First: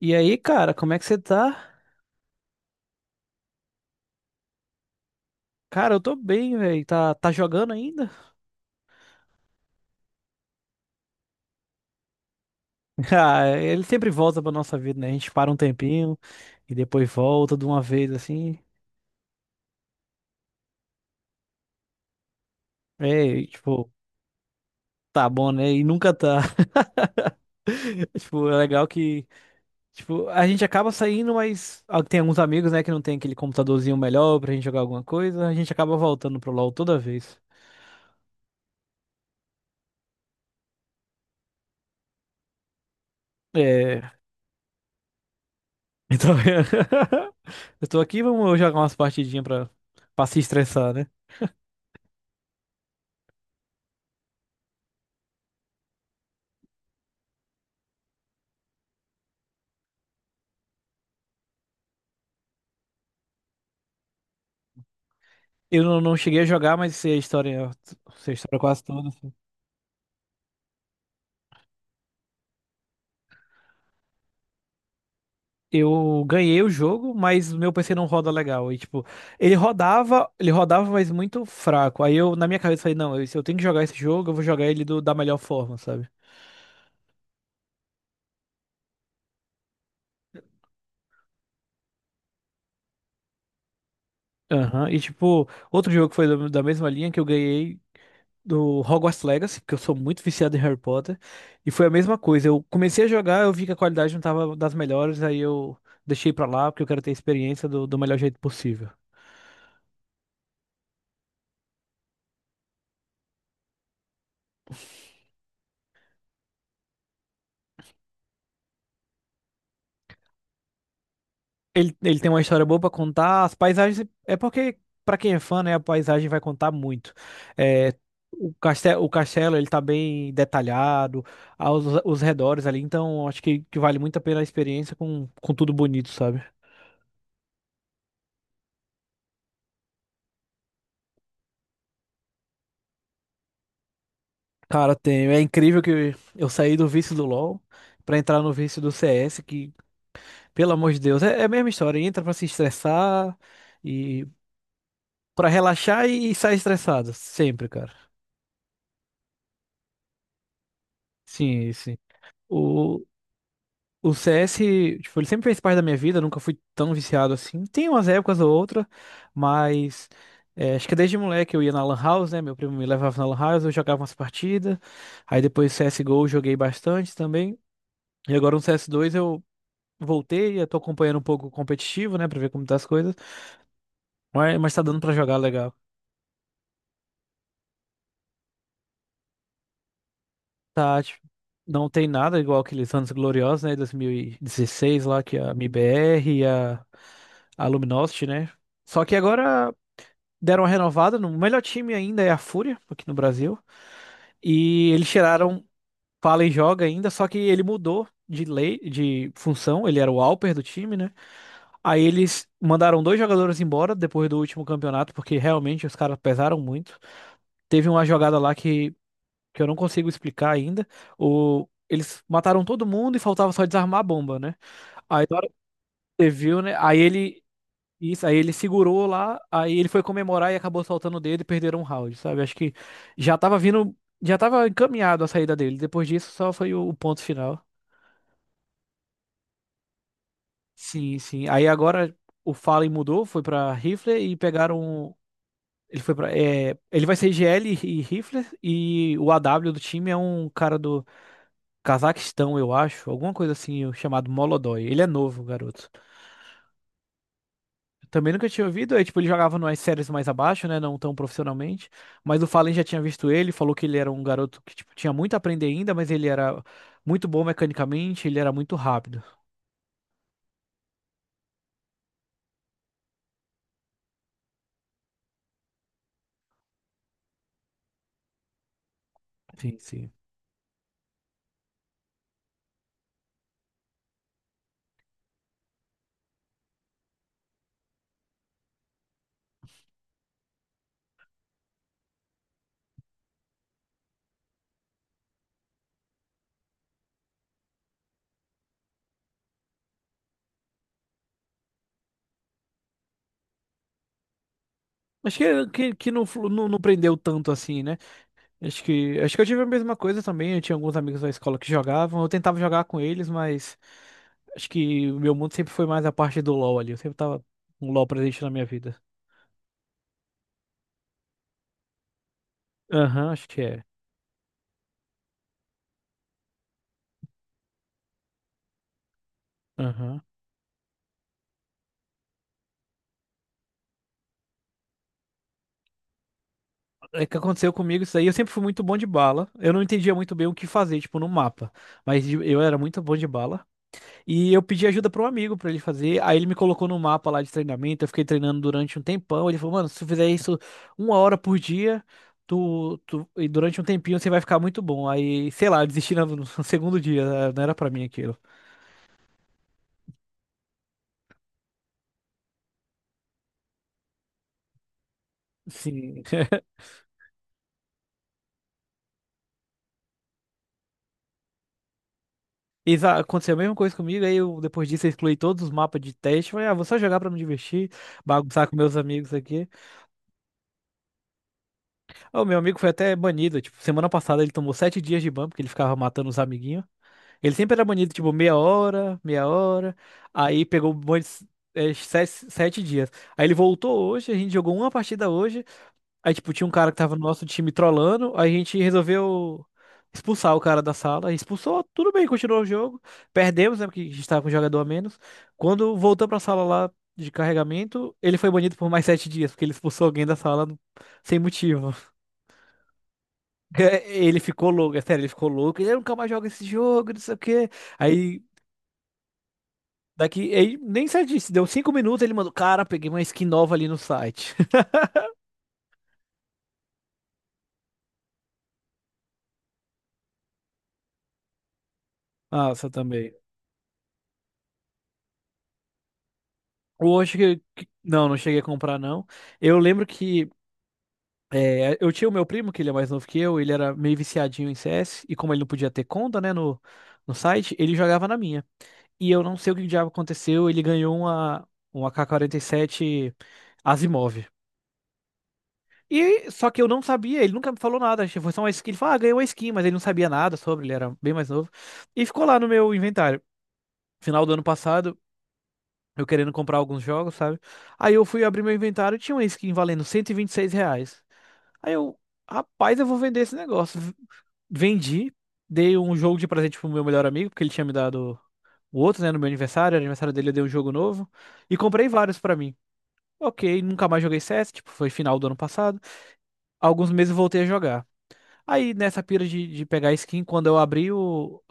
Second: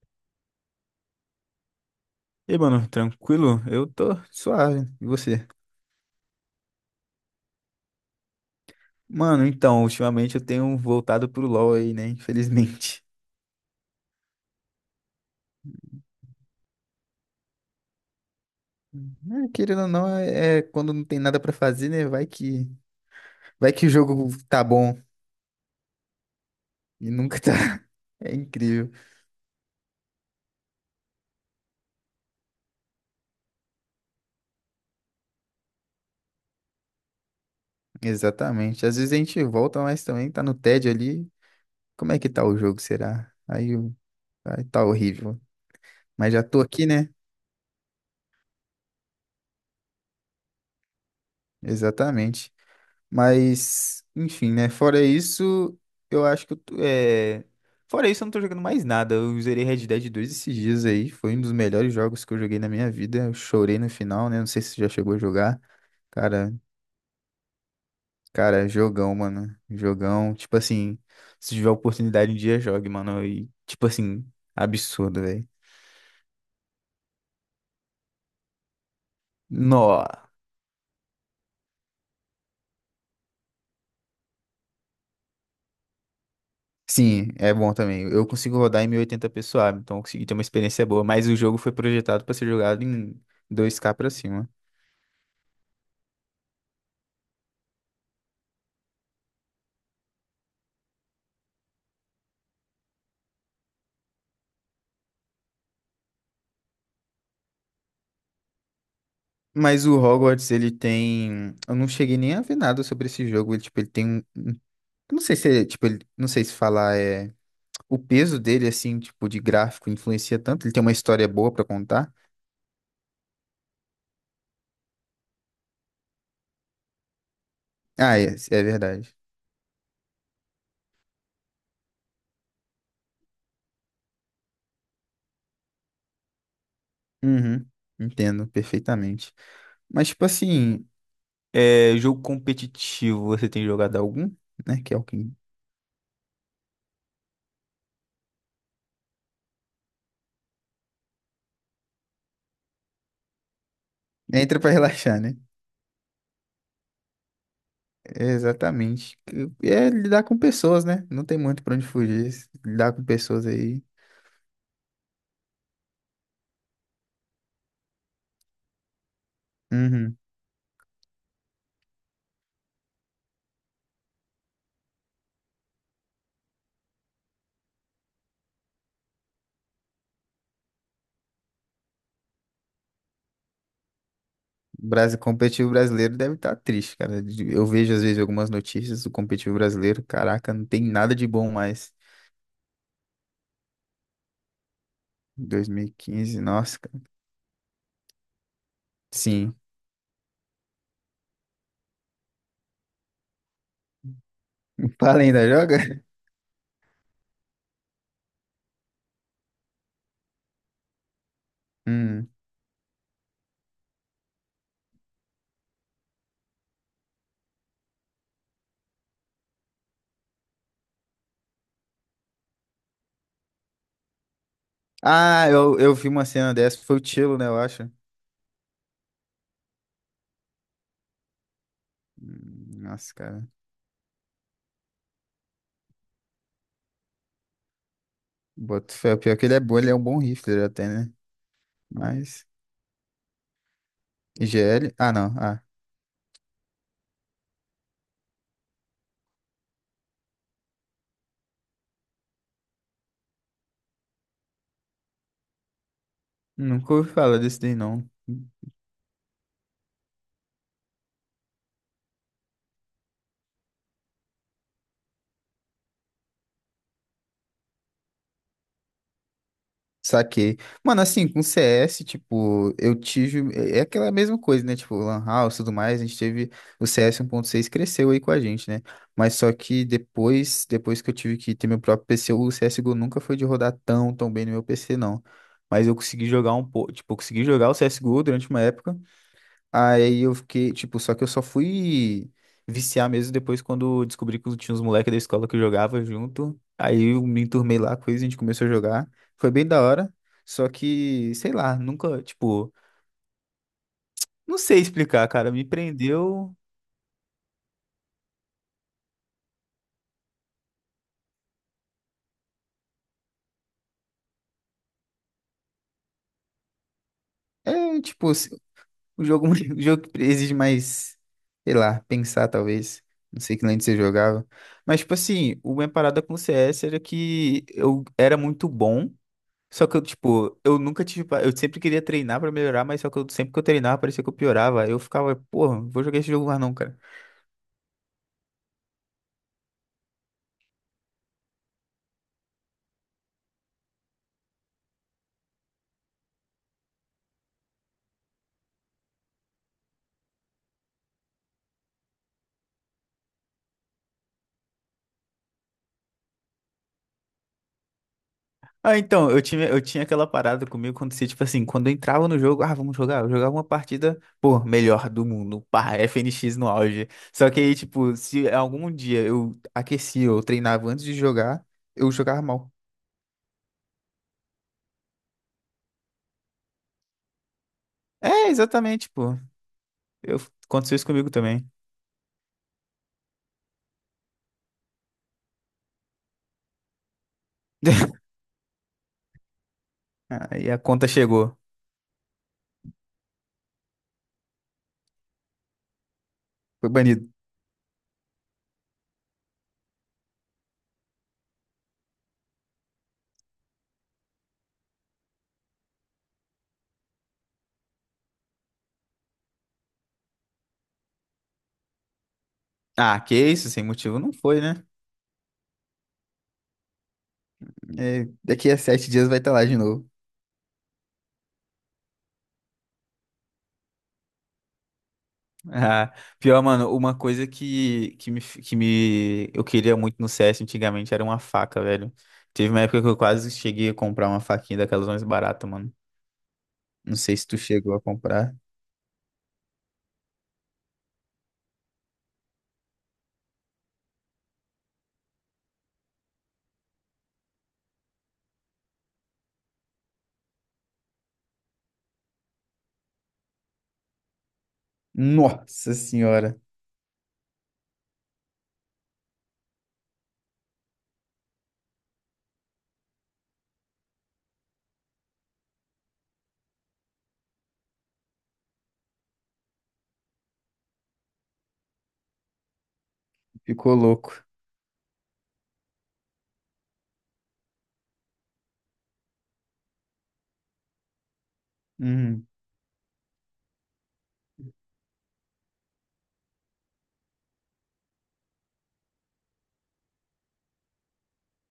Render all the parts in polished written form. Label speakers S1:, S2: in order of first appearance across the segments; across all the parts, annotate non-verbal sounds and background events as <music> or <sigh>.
S1: E aí, cara, como é que você tá?
S2: E aí, mano, tranquilo? Eu tô suave. E você?
S1: Cara, eu tô bem, velho. Tá jogando ainda? <laughs>
S2: Mano, então, ultimamente eu tenho voltado pro LoL aí, né? Infelizmente. <laughs>
S1: Ah, ele sempre volta pra nossa vida, né? A gente para um tempinho e depois volta de uma vez, assim.
S2: É, querendo ou não, é quando não tem nada pra fazer, né? Vai que,
S1: É, e,
S2: vai que
S1: tipo,
S2: o jogo tá bom
S1: tá bom, né? E nunca tá.
S2: e nunca tá. <laughs>
S1: <laughs>
S2: É
S1: Tipo, é legal
S2: incrível.
S1: que, tipo, a gente acaba saindo, mas tem alguns amigos, né, que não tem aquele computadorzinho melhor pra gente jogar alguma coisa. A gente acaba voltando pro LoL toda vez.
S2: Exatamente. Às vezes a gente volta, mas também tá no tédio ali. Como é que tá o jogo, será? Aí, o-
S1: É,
S2: aí tá horrível. Mas
S1: então,
S2: já tô aqui, né?
S1: <laughs> eu tô aqui, vamos jogar umas partidinhas pra se estressar, né?
S2: Exatamente. Mas, enfim, né? Fora isso, eu acho que eu tô. Fora isso, eu não tô jogando mais nada. Eu zerei Red Dead 2 esses dias aí. Foi um dos melhores jogos que eu joguei na minha vida. Eu chorei no final, né? Não sei se você já chegou a jogar.
S1: Eu não, não cheguei a
S2: Cara,
S1: jogar, mas sei a história
S2: cara,
S1: quase toda,
S2: jogão,
S1: assim.
S2: mano. Jogão. Tipo assim, se tiver oportunidade um dia, jogue, mano. E, tipo assim, absurdo, velho.
S1: Eu ganhei o jogo, mas o meu PC não roda legal. E tipo,
S2: Nó.
S1: ele rodava, mas muito fraco. Aí eu, na minha cabeça, falei, não, se eu tenho que jogar esse jogo, eu vou jogar ele da melhor forma, sabe?
S2: Sim, é bom também. Eu consigo rodar em 1080p suave, então eu consegui ter uma experiência boa. Mas o jogo foi projetado pra ser jogado em 2K pra cima.
S1: Aham. E tipo, outro jogo que foi da mesma linha que eu ganhei do Hogwarts Legacy, porque eu sou muito viciado em Harry Potter, e foi a mesma coisa. Eu comecei a jogar, eu vi que a qualidade não tava das melhores, aí eu deixei pra lá, porque eu quero ter a experiência do melhor jeito possível.
S2: Mas o Hogwarts, ele tem. Eu não cheguei nem a ver nada sobre esse jogo. Ele, tipo, ele tem um. Eu não sei se é, tipo, ele... Não sei se falar é. O peso dele, assim, tipo, de gráfico influencia tanto. Ele tem uma história boa pra
S1: Ele,
S2: contar.
S1: ele tem uma história boa pra contar, as paisagens. É porque, pra quem é fã, né, a paisagem vai contar muito. É,
S2: Ah, é,
S1: o
S2: é
S1: castelo, o
S2: verdade.
S1: castelo, ele tá bem detalhado, os redores ali, então acho que vale muito a pena a experiência com tudo bonito, sabe?
S2: Uhum. Entendo perfeitamente. Mas, tipo assim, jogo competitivo, você tem jogado algum, né? Que
S1: Cara,
S2: é o
S1: tenho.
S2: que.
S1: É incrível que eu saí do vício do LoL pra entrar no vício do CS, que, pelo amor de Deus, é a mesma história. Entra pra se estressar e
S2: Entra pra relaxar, né?
S1: pra relaxar e sai estressado. Sempre, cara.
S2: Exatamente. É lidar com pessoas, né? Não tem muito
S1: Sim,
S2: pra onde
S1: sim.
S2: fugir. Lidar
S1: O,
S2: com pessoas aí.
S1: o CS, tipo, ele sempre fez parte da minha vida, nunca fui tão viciado assim. Tem umas épocas ou outra, mas
S2: Uhum.
S1: acho que desde moleque eu ia na Lan House, né? Meu primo me levava na Lan House, eu jogava umas partidas. Aí depois CSGO eu joguei bastante também. E agora no CS2 eu voltei, eu tô acompanhando um pouco o competitivo, né, pra ver como tá as coisas, mas tá
S2: O
S1: dando pra
S2: Brasil,
S1: jogar
S2: competitivo
S1: legal.
S2: brasileiro deve estar triste, cara. De- eu vejo às vezes algumas notícias do competitivo brasileiro. Caraca, não tem
S1: Tá,
S2: nada
S1: tipo,
S2: de bom
S1: não
S2: mais.
S1: tem nada igual aqueles anos gloriosos, né, 2016 lá, que é a MIBR
S2: 2015,
S1: e
S2: nossa,
S1: a,
S2: cara.
S1: a Luminosity, né, só que
S2: Sim. <laughs>
S1: agora deram uma renovada, no o melhor time ainda é a Fúria, aqui no Brasil,
S2: O
S1: e eles
S2: Pala ainda
S1: tiraram
S2: joga? <laughs>
S1: Fala e joga ainda, só que ele mudou de lei, de função, ele era o Alper do time, né? Aí
S2: Hum.
S1: eles mandaram dois jogadores embora depois do último campeonato, porque realmente os caras pesaram muito. Teve uma jogada lá que eu não consigo explicar ainda. Eles mataram todo mundo e faltava só desarmar a bomba, né? Aí na hora
S2: Ah,
S1: que
S2: eu vi uma
S1: você
S2: cena
S1: viu, né?
S2: dessa. Foi
S1: Aí
S2: o Tilo,
S1: ele.
S2: né, eu acho.
S1: Isso, aí ele segurou lá, aí ele foi comemorar e acabou soltando o dedo e perderam um round, sabe? Acho que
S2: Nossa,
S1: já
S2: cara.
S1: tava vindo, já tava encaminhado a saída dele. Depois disso, só foi o ponto final.
S2: Boto fé. Pior é que ele é bom, ele é um bom rifler até, né?
S1: Sim, sim. Aí agora
S2: Mas.
S1: o Fallen mudou, foi pra Rifler e
S2: IGL? Ah,
S1: pegaram.
S2: não. Ah.
S1: Ele foi para ele vai ser GL e Rifler e o AW do time é um cara do Cazaquistão, eu acho, alguma coisa assim, chamado Molodói. Ele é novo, garoto.
S2: Nunca ouvi falar desse daí, não.
S1: Também nunca tinha ouvido, aí, tipo, ele jogava nas séries mais abaixo, né, não tão profissionalmente, mas o Fallen já tinha visto ele, falou que ele era um garoto que, tipo, tinha muito a aprender ainda, mas ele era muito bom mecanicamente, ele era muito rápido.
S2: Saquei. Mano, assim, com CS, tipo, eu tive. É aquela mesma coisa, né? Tipo, Lan House e tudo mais, a gente teve. O CS 1.6 cresceu aí com a gente, né? Mas só
S1: Sim,
S2: que
S1: sim.
S2: depois que eu tive que ter meu próprio PC, o CSGO nunca foi de rodar tão, tão bem no meu PC, não. Mas eu consegui jogar um pouco. Tipo, eu consegui jogar o CSGO durante uma época. Aí eu fiquei, tipo, só que eu só fui viciar mesmo depois quando descobri que tinha uns moleques da escola que eu jogava junto. Aí eu me enturmei lá, coisa, a gente começou a jogar. Foi bem da hora, só que, sei lá, nunca, tipo, não sei explicar,
S1: Acho
S2: cara, me
S1: que não, flu-
S2: prendeu.
S1: não, não prendeu tanto assim, né? Acho que eu tive a mesma coisa também. Eu tinha alguns amigos da escola que jogavam. Eu tentava jogar com eles, mas acho que o meu mundo sempre foi mais a parte do LoL ali. Eu sempre tava um
S2: É,
S1: LoL
S2: tipo,
S1: presente na minha vida.
S2: o jogo, <laughs> o jogo exige mais, sei lá, pensar talvez.
S1: Aham,
S2: Não
S1: acho
S2: sei
S1: que
S2: que lane
S1: é.
S2: você jogava. Mas, tipo assim, o minha parada com o CS era que eu era muito bom. Só que eu,
S1: Aham.
S2: tipo, eu nunca tive. Eu sempre queria treinar pra melhorar, mas só que eu, sempre que eu treinava, parecia que eu piorava. Eu ficava, porra, não vou jogar esse jogo mais não, cara.
S1: É que aconteceu comigo isso aí. Eu sempre fui muito bom de bala. Eu não entendia muito bem o que fazer, tipo, no mapa. Mas eu era muito bom de bala. E eu pedi ajuda para um amigo para ele fazer. Aí ele me colocou no mapa lá de treinamento. Eu fiquei treinando durante um tempão. Ele falou, mano, se tu fizer isso 1 hora por dia, e durante um tempinho você vai ficar muito bom. Aí, sei lá, eu desisti no <laughs> segundo dia, né? Não era para mim aquilo.
S2: Ah, então, eu tinha aquela parada comigo quando se, tipo assim, quando eu entrava no jogo, ah, vamos jogar. Eu jogava uma partida, pô, melhor do mundo, pá, <laughs>
S1: Sim.
S2: FNX no
S1: <laughs>
S2: auge. Só que aí, tipo, se algum dia eu aquecia ou treinava antes de jogar, eu jogava mal.
S1: Aconteceu a mesma coisa comigo. Aí eu, depois disso, eu excluí todos os mapas de teste. Falei, vou só jogar para me divertir,
S2: É,
S1: bagunçar com meus
S2: exatamente,
S1: amigos
S2: pô.
S1: aqui.
S2: Eu, Aconteceu isso comigo também.
S1: Ah, o meu amigo foi até banido. Tipo, semana passada ele tomou 7 dias de ban, porque ele ficava matando os amiguinhos. Ele sempre era banido, tipo, meia hora, meia hora.
S2: <laughs>
S1: Aí
S2: Aí a
S1: pegou
S2: conta
S1: mais,
S2: chegou.
S1: sete dias. Aí ele voltou hoje, a gente jogou uma partida hoje. Aí, tipo, tinha um
S2: Foi
S1: cara que tava no
S2: banido.
S1: nosso time trollando. Aí a gente resolveu expulsar o cara da sala. Expulsou, tudo bem, continuou o jogo. Perdemos, né? Porque a gente tava com um jogador a menos. Quando voltou pra sala lá de carregamento, ele foi banido por mais 7 dias, porque ele expulsou alguém da sala sem motivo. <laughs>
S2: Ah, que isso, sem
S1: É,
S2: motivo não
S1: ele
S2: foi,
S1: ficou
S2: né?
S1: louco, é sério, ele ficou louco. Ele, "Eu nunca mais joga esse jogo, não sei o quê."
S2: É,
S1: Aí
S2: daqui a 7 dias vai estar lá de novo.
S1: daqui, ele nem sei disso, deu 5 minutos, ele mandou, cara, peguei uma skin nova ali no site. <laughs>
S2: Ah, pior, mano, uma coisa que, que me eu queria muito no CS antigamente era uma faca, velho. Teve uma
S1: Massa
S2: época que eu
S1: também.
S2: quase cheguei a comprar uma faquinha daquelas mais baratas, mano. Não sei
S1: Hoje
S2: se tu chegou a
S1: não, não
S2: comprar.
S1: cheguei a comprar não. Eu lembro que eu tinha o meu primo, que ele é mais novo que eu, ele era meio viciadinho em CS, e como ele não podia ter conta, né, no site, ele jogava na minha. E eu não sei o que diabo aconteceu, ele ganhou uma AK-47 Asimov.
S2: Nossa
S1: E
S2: senhora,
S1: só que eu não sabia, ele nunca me falou nada. Foi só uma skin, ele falou, ganhou uma skin, mas ele não sabia nada sobre, ele era bem mais novo. E ficou lá no meu inventário, final do ano passado, eu querendo comprar alguns jogos, sabe? Aí eu fui abrir meu inventário e tinha uma skin valendo cento e vinte e seis reais. Aí eu, rapaz, eu vou vender esse
S2: ficou
S1: negócio.
S2: louco.
S1: Vendi, dei um jogo de presente pro meu melhor amigo, porque ele tinha me dado o outro, né, no meu aniversário, era aniversário dele, eu dei um jogo novo e comprei vários
S2: Uhum.
S1: pra mim. Ok, nunca mais joguei CS, tipo, foi final do ano passado. Alguns meses eu voltei a jogar. Aí nessa pira de pegar skin, quando eu abri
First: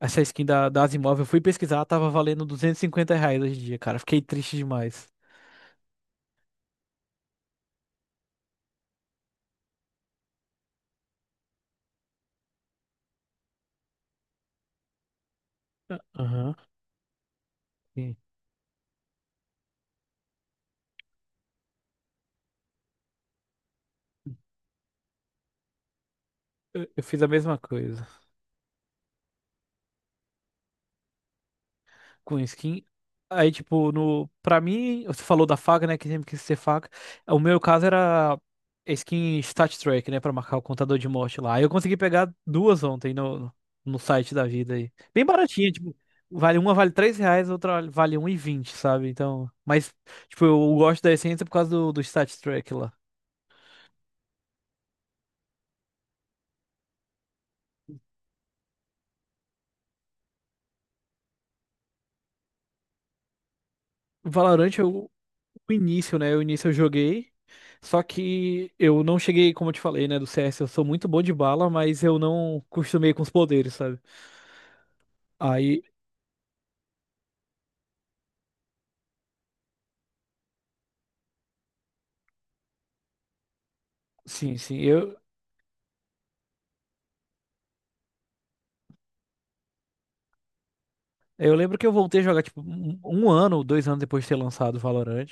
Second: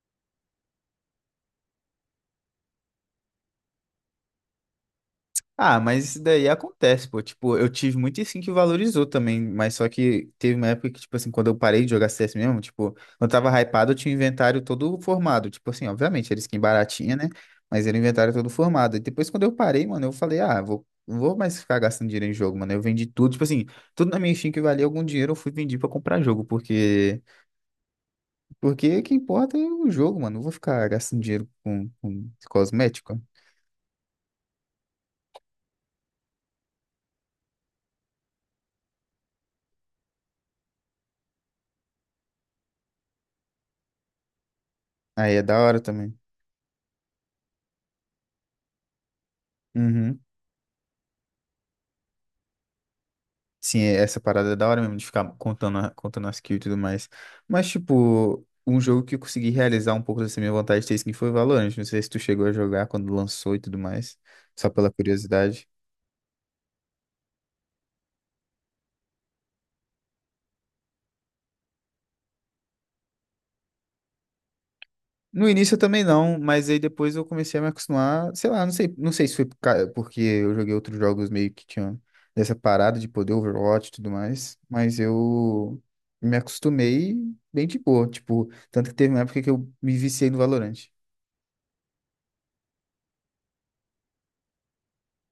S1: essa skin das imóveis, eu fui pesquisar, tava valendo R$ 250 hoje em dia, cara. Fiquei triste demais.
S2: Ah, mas isso daí acontece, pô. Tipo, eu tive muito sim que valorizou também, mas só que teve uma época que, tipo assim, quando eu parei de jogar CS mesmo, tipo, quando eu tava hypado, eu tinha o inventário todo formado. Tipo assim, obviamente, era
S1: Aham.
S2: skin baratinha, né? Mas era o
S1: Sim.
S2: inventário todo formado. E depois, quando eu parei, mano, eu falei, ah, vou, não vou mais ficar gastando dinheiro em jogo, mano. Eu vendi tudo, tipo assim, tudo na minha skin que valia algum dinheiro, eu fui vender pra comprar jogo,
S1: Eu fiz
S2: porque,
S1: a mesma coisa
S2: porque o que importa é o jogo, mano. Não vou ficar gastando dinheiro com
S1: com skin
S2: cosmético.
S1: Aí, tipo, no, pra mim, você falou da faca, né? Que sempre quis ser faca. O meu caso era skin Stat Track, né? Pra marcar o contador de morte lá. Aí eu consegui pegar duas ontem no site da vida aí. Bem
S2: Aí é da
S1: baratinha,
S2: hora
S1: tipo,
S2: também.
S1: vale R$ 3, outra vale 1,20, sabe? Então, mas,
S2: Uhum.
S1: tipo, eu gosto da essência por causa do Stat Track lá.
S2: Sim, é- essa parada é da hora mesmo de ficar contando as kills e tudo mais. Mas, tipo, um jogo que eu consegui realizar um pouco dessa minha vontade de ter skin foi Valorant. Não sei se tu chegou a jogar quando lançou e tudo mais, só
S1: Valorant,
S2: pela
S1: eu,
S2: curiosidade.
S1: O início, né? O início eu joguei. Só que eu não cheguei, como eu te falei, né, do CS. Eu sou muito bom de bala, mas eu não costumei com os poderes, sabe?
S2: No início eu
S1: Aí,
S2: também não, mas aí depois eu comecei a me acostumar, sei lá, não sei, não sei se foi porque eu joguei outros jogos meio que tinham dessa parada de poder Overwatch e tudo
S1: sim,
S2: mais,
S1: sim.
S2: mas
S1: Eu,
S2: eu me acostumei bem de boa, tipo, tanto que teve uma época que eu me viciei no Valorant.
S1: eu lembro que eu voltei a jogar, tipo, um ano, 2 anos depois de ter lançado o Valorant.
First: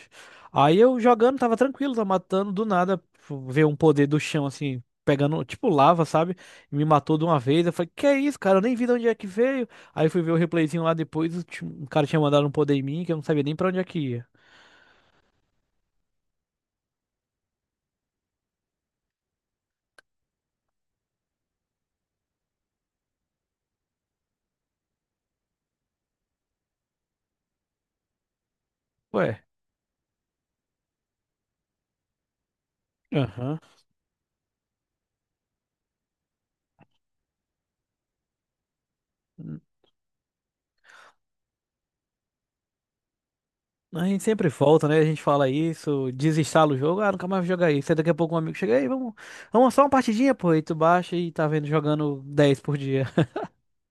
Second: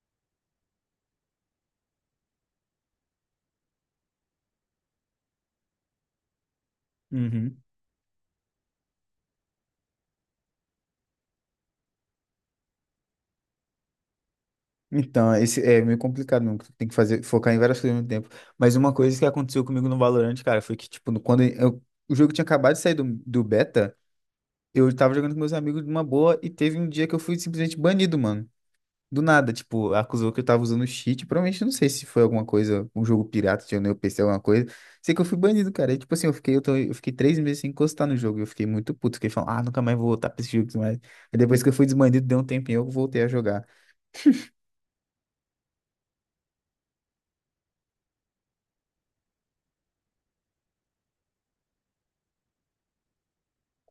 S1: Aí eu jogando, tava tranquilo, tava matando, do nada, tipo, veio um poder do chão, assim, pegando, tipo, lava, sabe? E me matou de uma
S2: Uhum.
S1: vez. Eu falei, que é isso, cara? Eu nem vi de onde é que veio. Aí fui ver o replayzinho lá depois, o cara tinha mandado um poder em mim que eu não sabia nem pra onde é que ia.
S2: Então, esse é meio complicado mesmo, porque tem que fazer, focar em várias coisas ao mesmo tempo. Mas uma coisa que aconteceu comigo no Valorant, cara, foi que, tipo, o jogo tinha acabado de sair do beta, eu tava jogando com meus amigos de uma boa e teve um dia que eu fui simplesmente banido, mano. Do
S1: Ué.
S2: nada, tipo, acusou que eu tava usando cheat. Provavelmente, não sei se foi alguma coisa, um jogo
S1: Aham.
S2: pirata, tinha no meu PC, alguma coisa. Sei que eu fui banido, cara. E, tipo assim, eu fiquei 3 meses sem encostar no jogo. Eu fiquei muito puto, fiquei falando, ah, nunca mais vou voltar pra esse jogo e tudo mais. E depois que eu fui desbanido, deu um tempinho, eu voltei a jogar.
S1: A gente sempre volta, né? A gente fala isso, desinstala o jogo, nunca mais vou jogar isso. Aí daqui a pouco um amigo chega aí, vamos só uma partidinha, pô. E tu baixa e tá vendo jogando 10 por dia. <laughs>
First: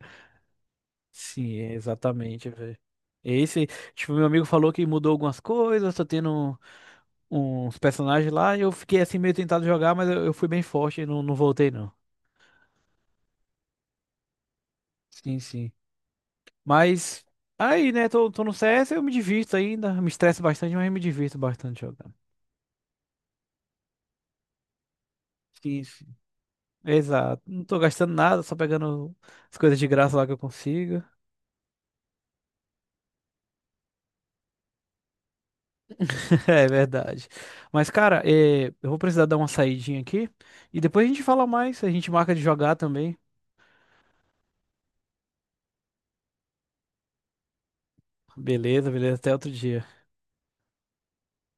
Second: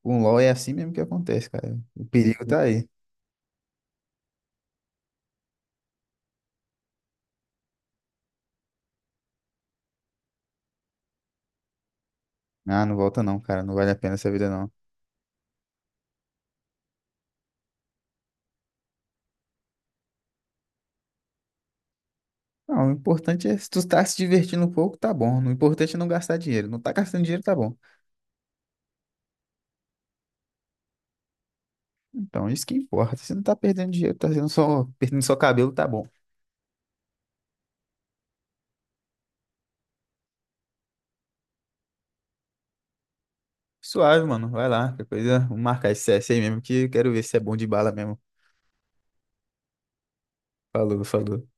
S2: Com o LoL é assim mesmo que acontece,
S1: Sim, é
S2: cara. O perigo
S1: exatamente,
S2: tá
S1: velho.
S2: aí.
S1: Esse, tipo, meu amigo falou que mudou algumas coisas, tá tendo uns personagens lá, e eu fiquei assim meio tentado jogar, mas eu fui bem forte e não, não voltei, não.
S2: Ah, não volta não, cara. Não vale a pena essa vida, não.
S1: Sim, sim. Mas aí, né, tô no CS, eu me divirto ainda, me estresso bastante, mas eu me divirto bastante jogando.
S2: Não, o importante é se tu tá se divertindo um pouco, tá bom. O
S1: Sim,
S2: importante é não
S1: sim.
S2: gastar dinheiro. Não tá gastando
S1: Exato.
S2: dinheiro, tá
S1: Não
S2: bom.
S1: tô gastando nada, só pegando as coisas de graça lá que eu consigo.
S2: Então, isso que importa. Se não tá perdendo dinheiro, tá sendo só perdendo só cabelo, tá bom.
S1: <laughs> É verdade. Mas, cara, eu vou precisar dar uma saidinha aqui e depois a gente fala mais. A gente marca de jogar também.
S2: Suave, mano. Vai lá. Qualquer coisa, vamos marcar esse CS aí mesmo, que eu quero ver se é bom de bala mesmo.
S1: Beleza, beleza. Até outro dia.
S2: Falou, falou.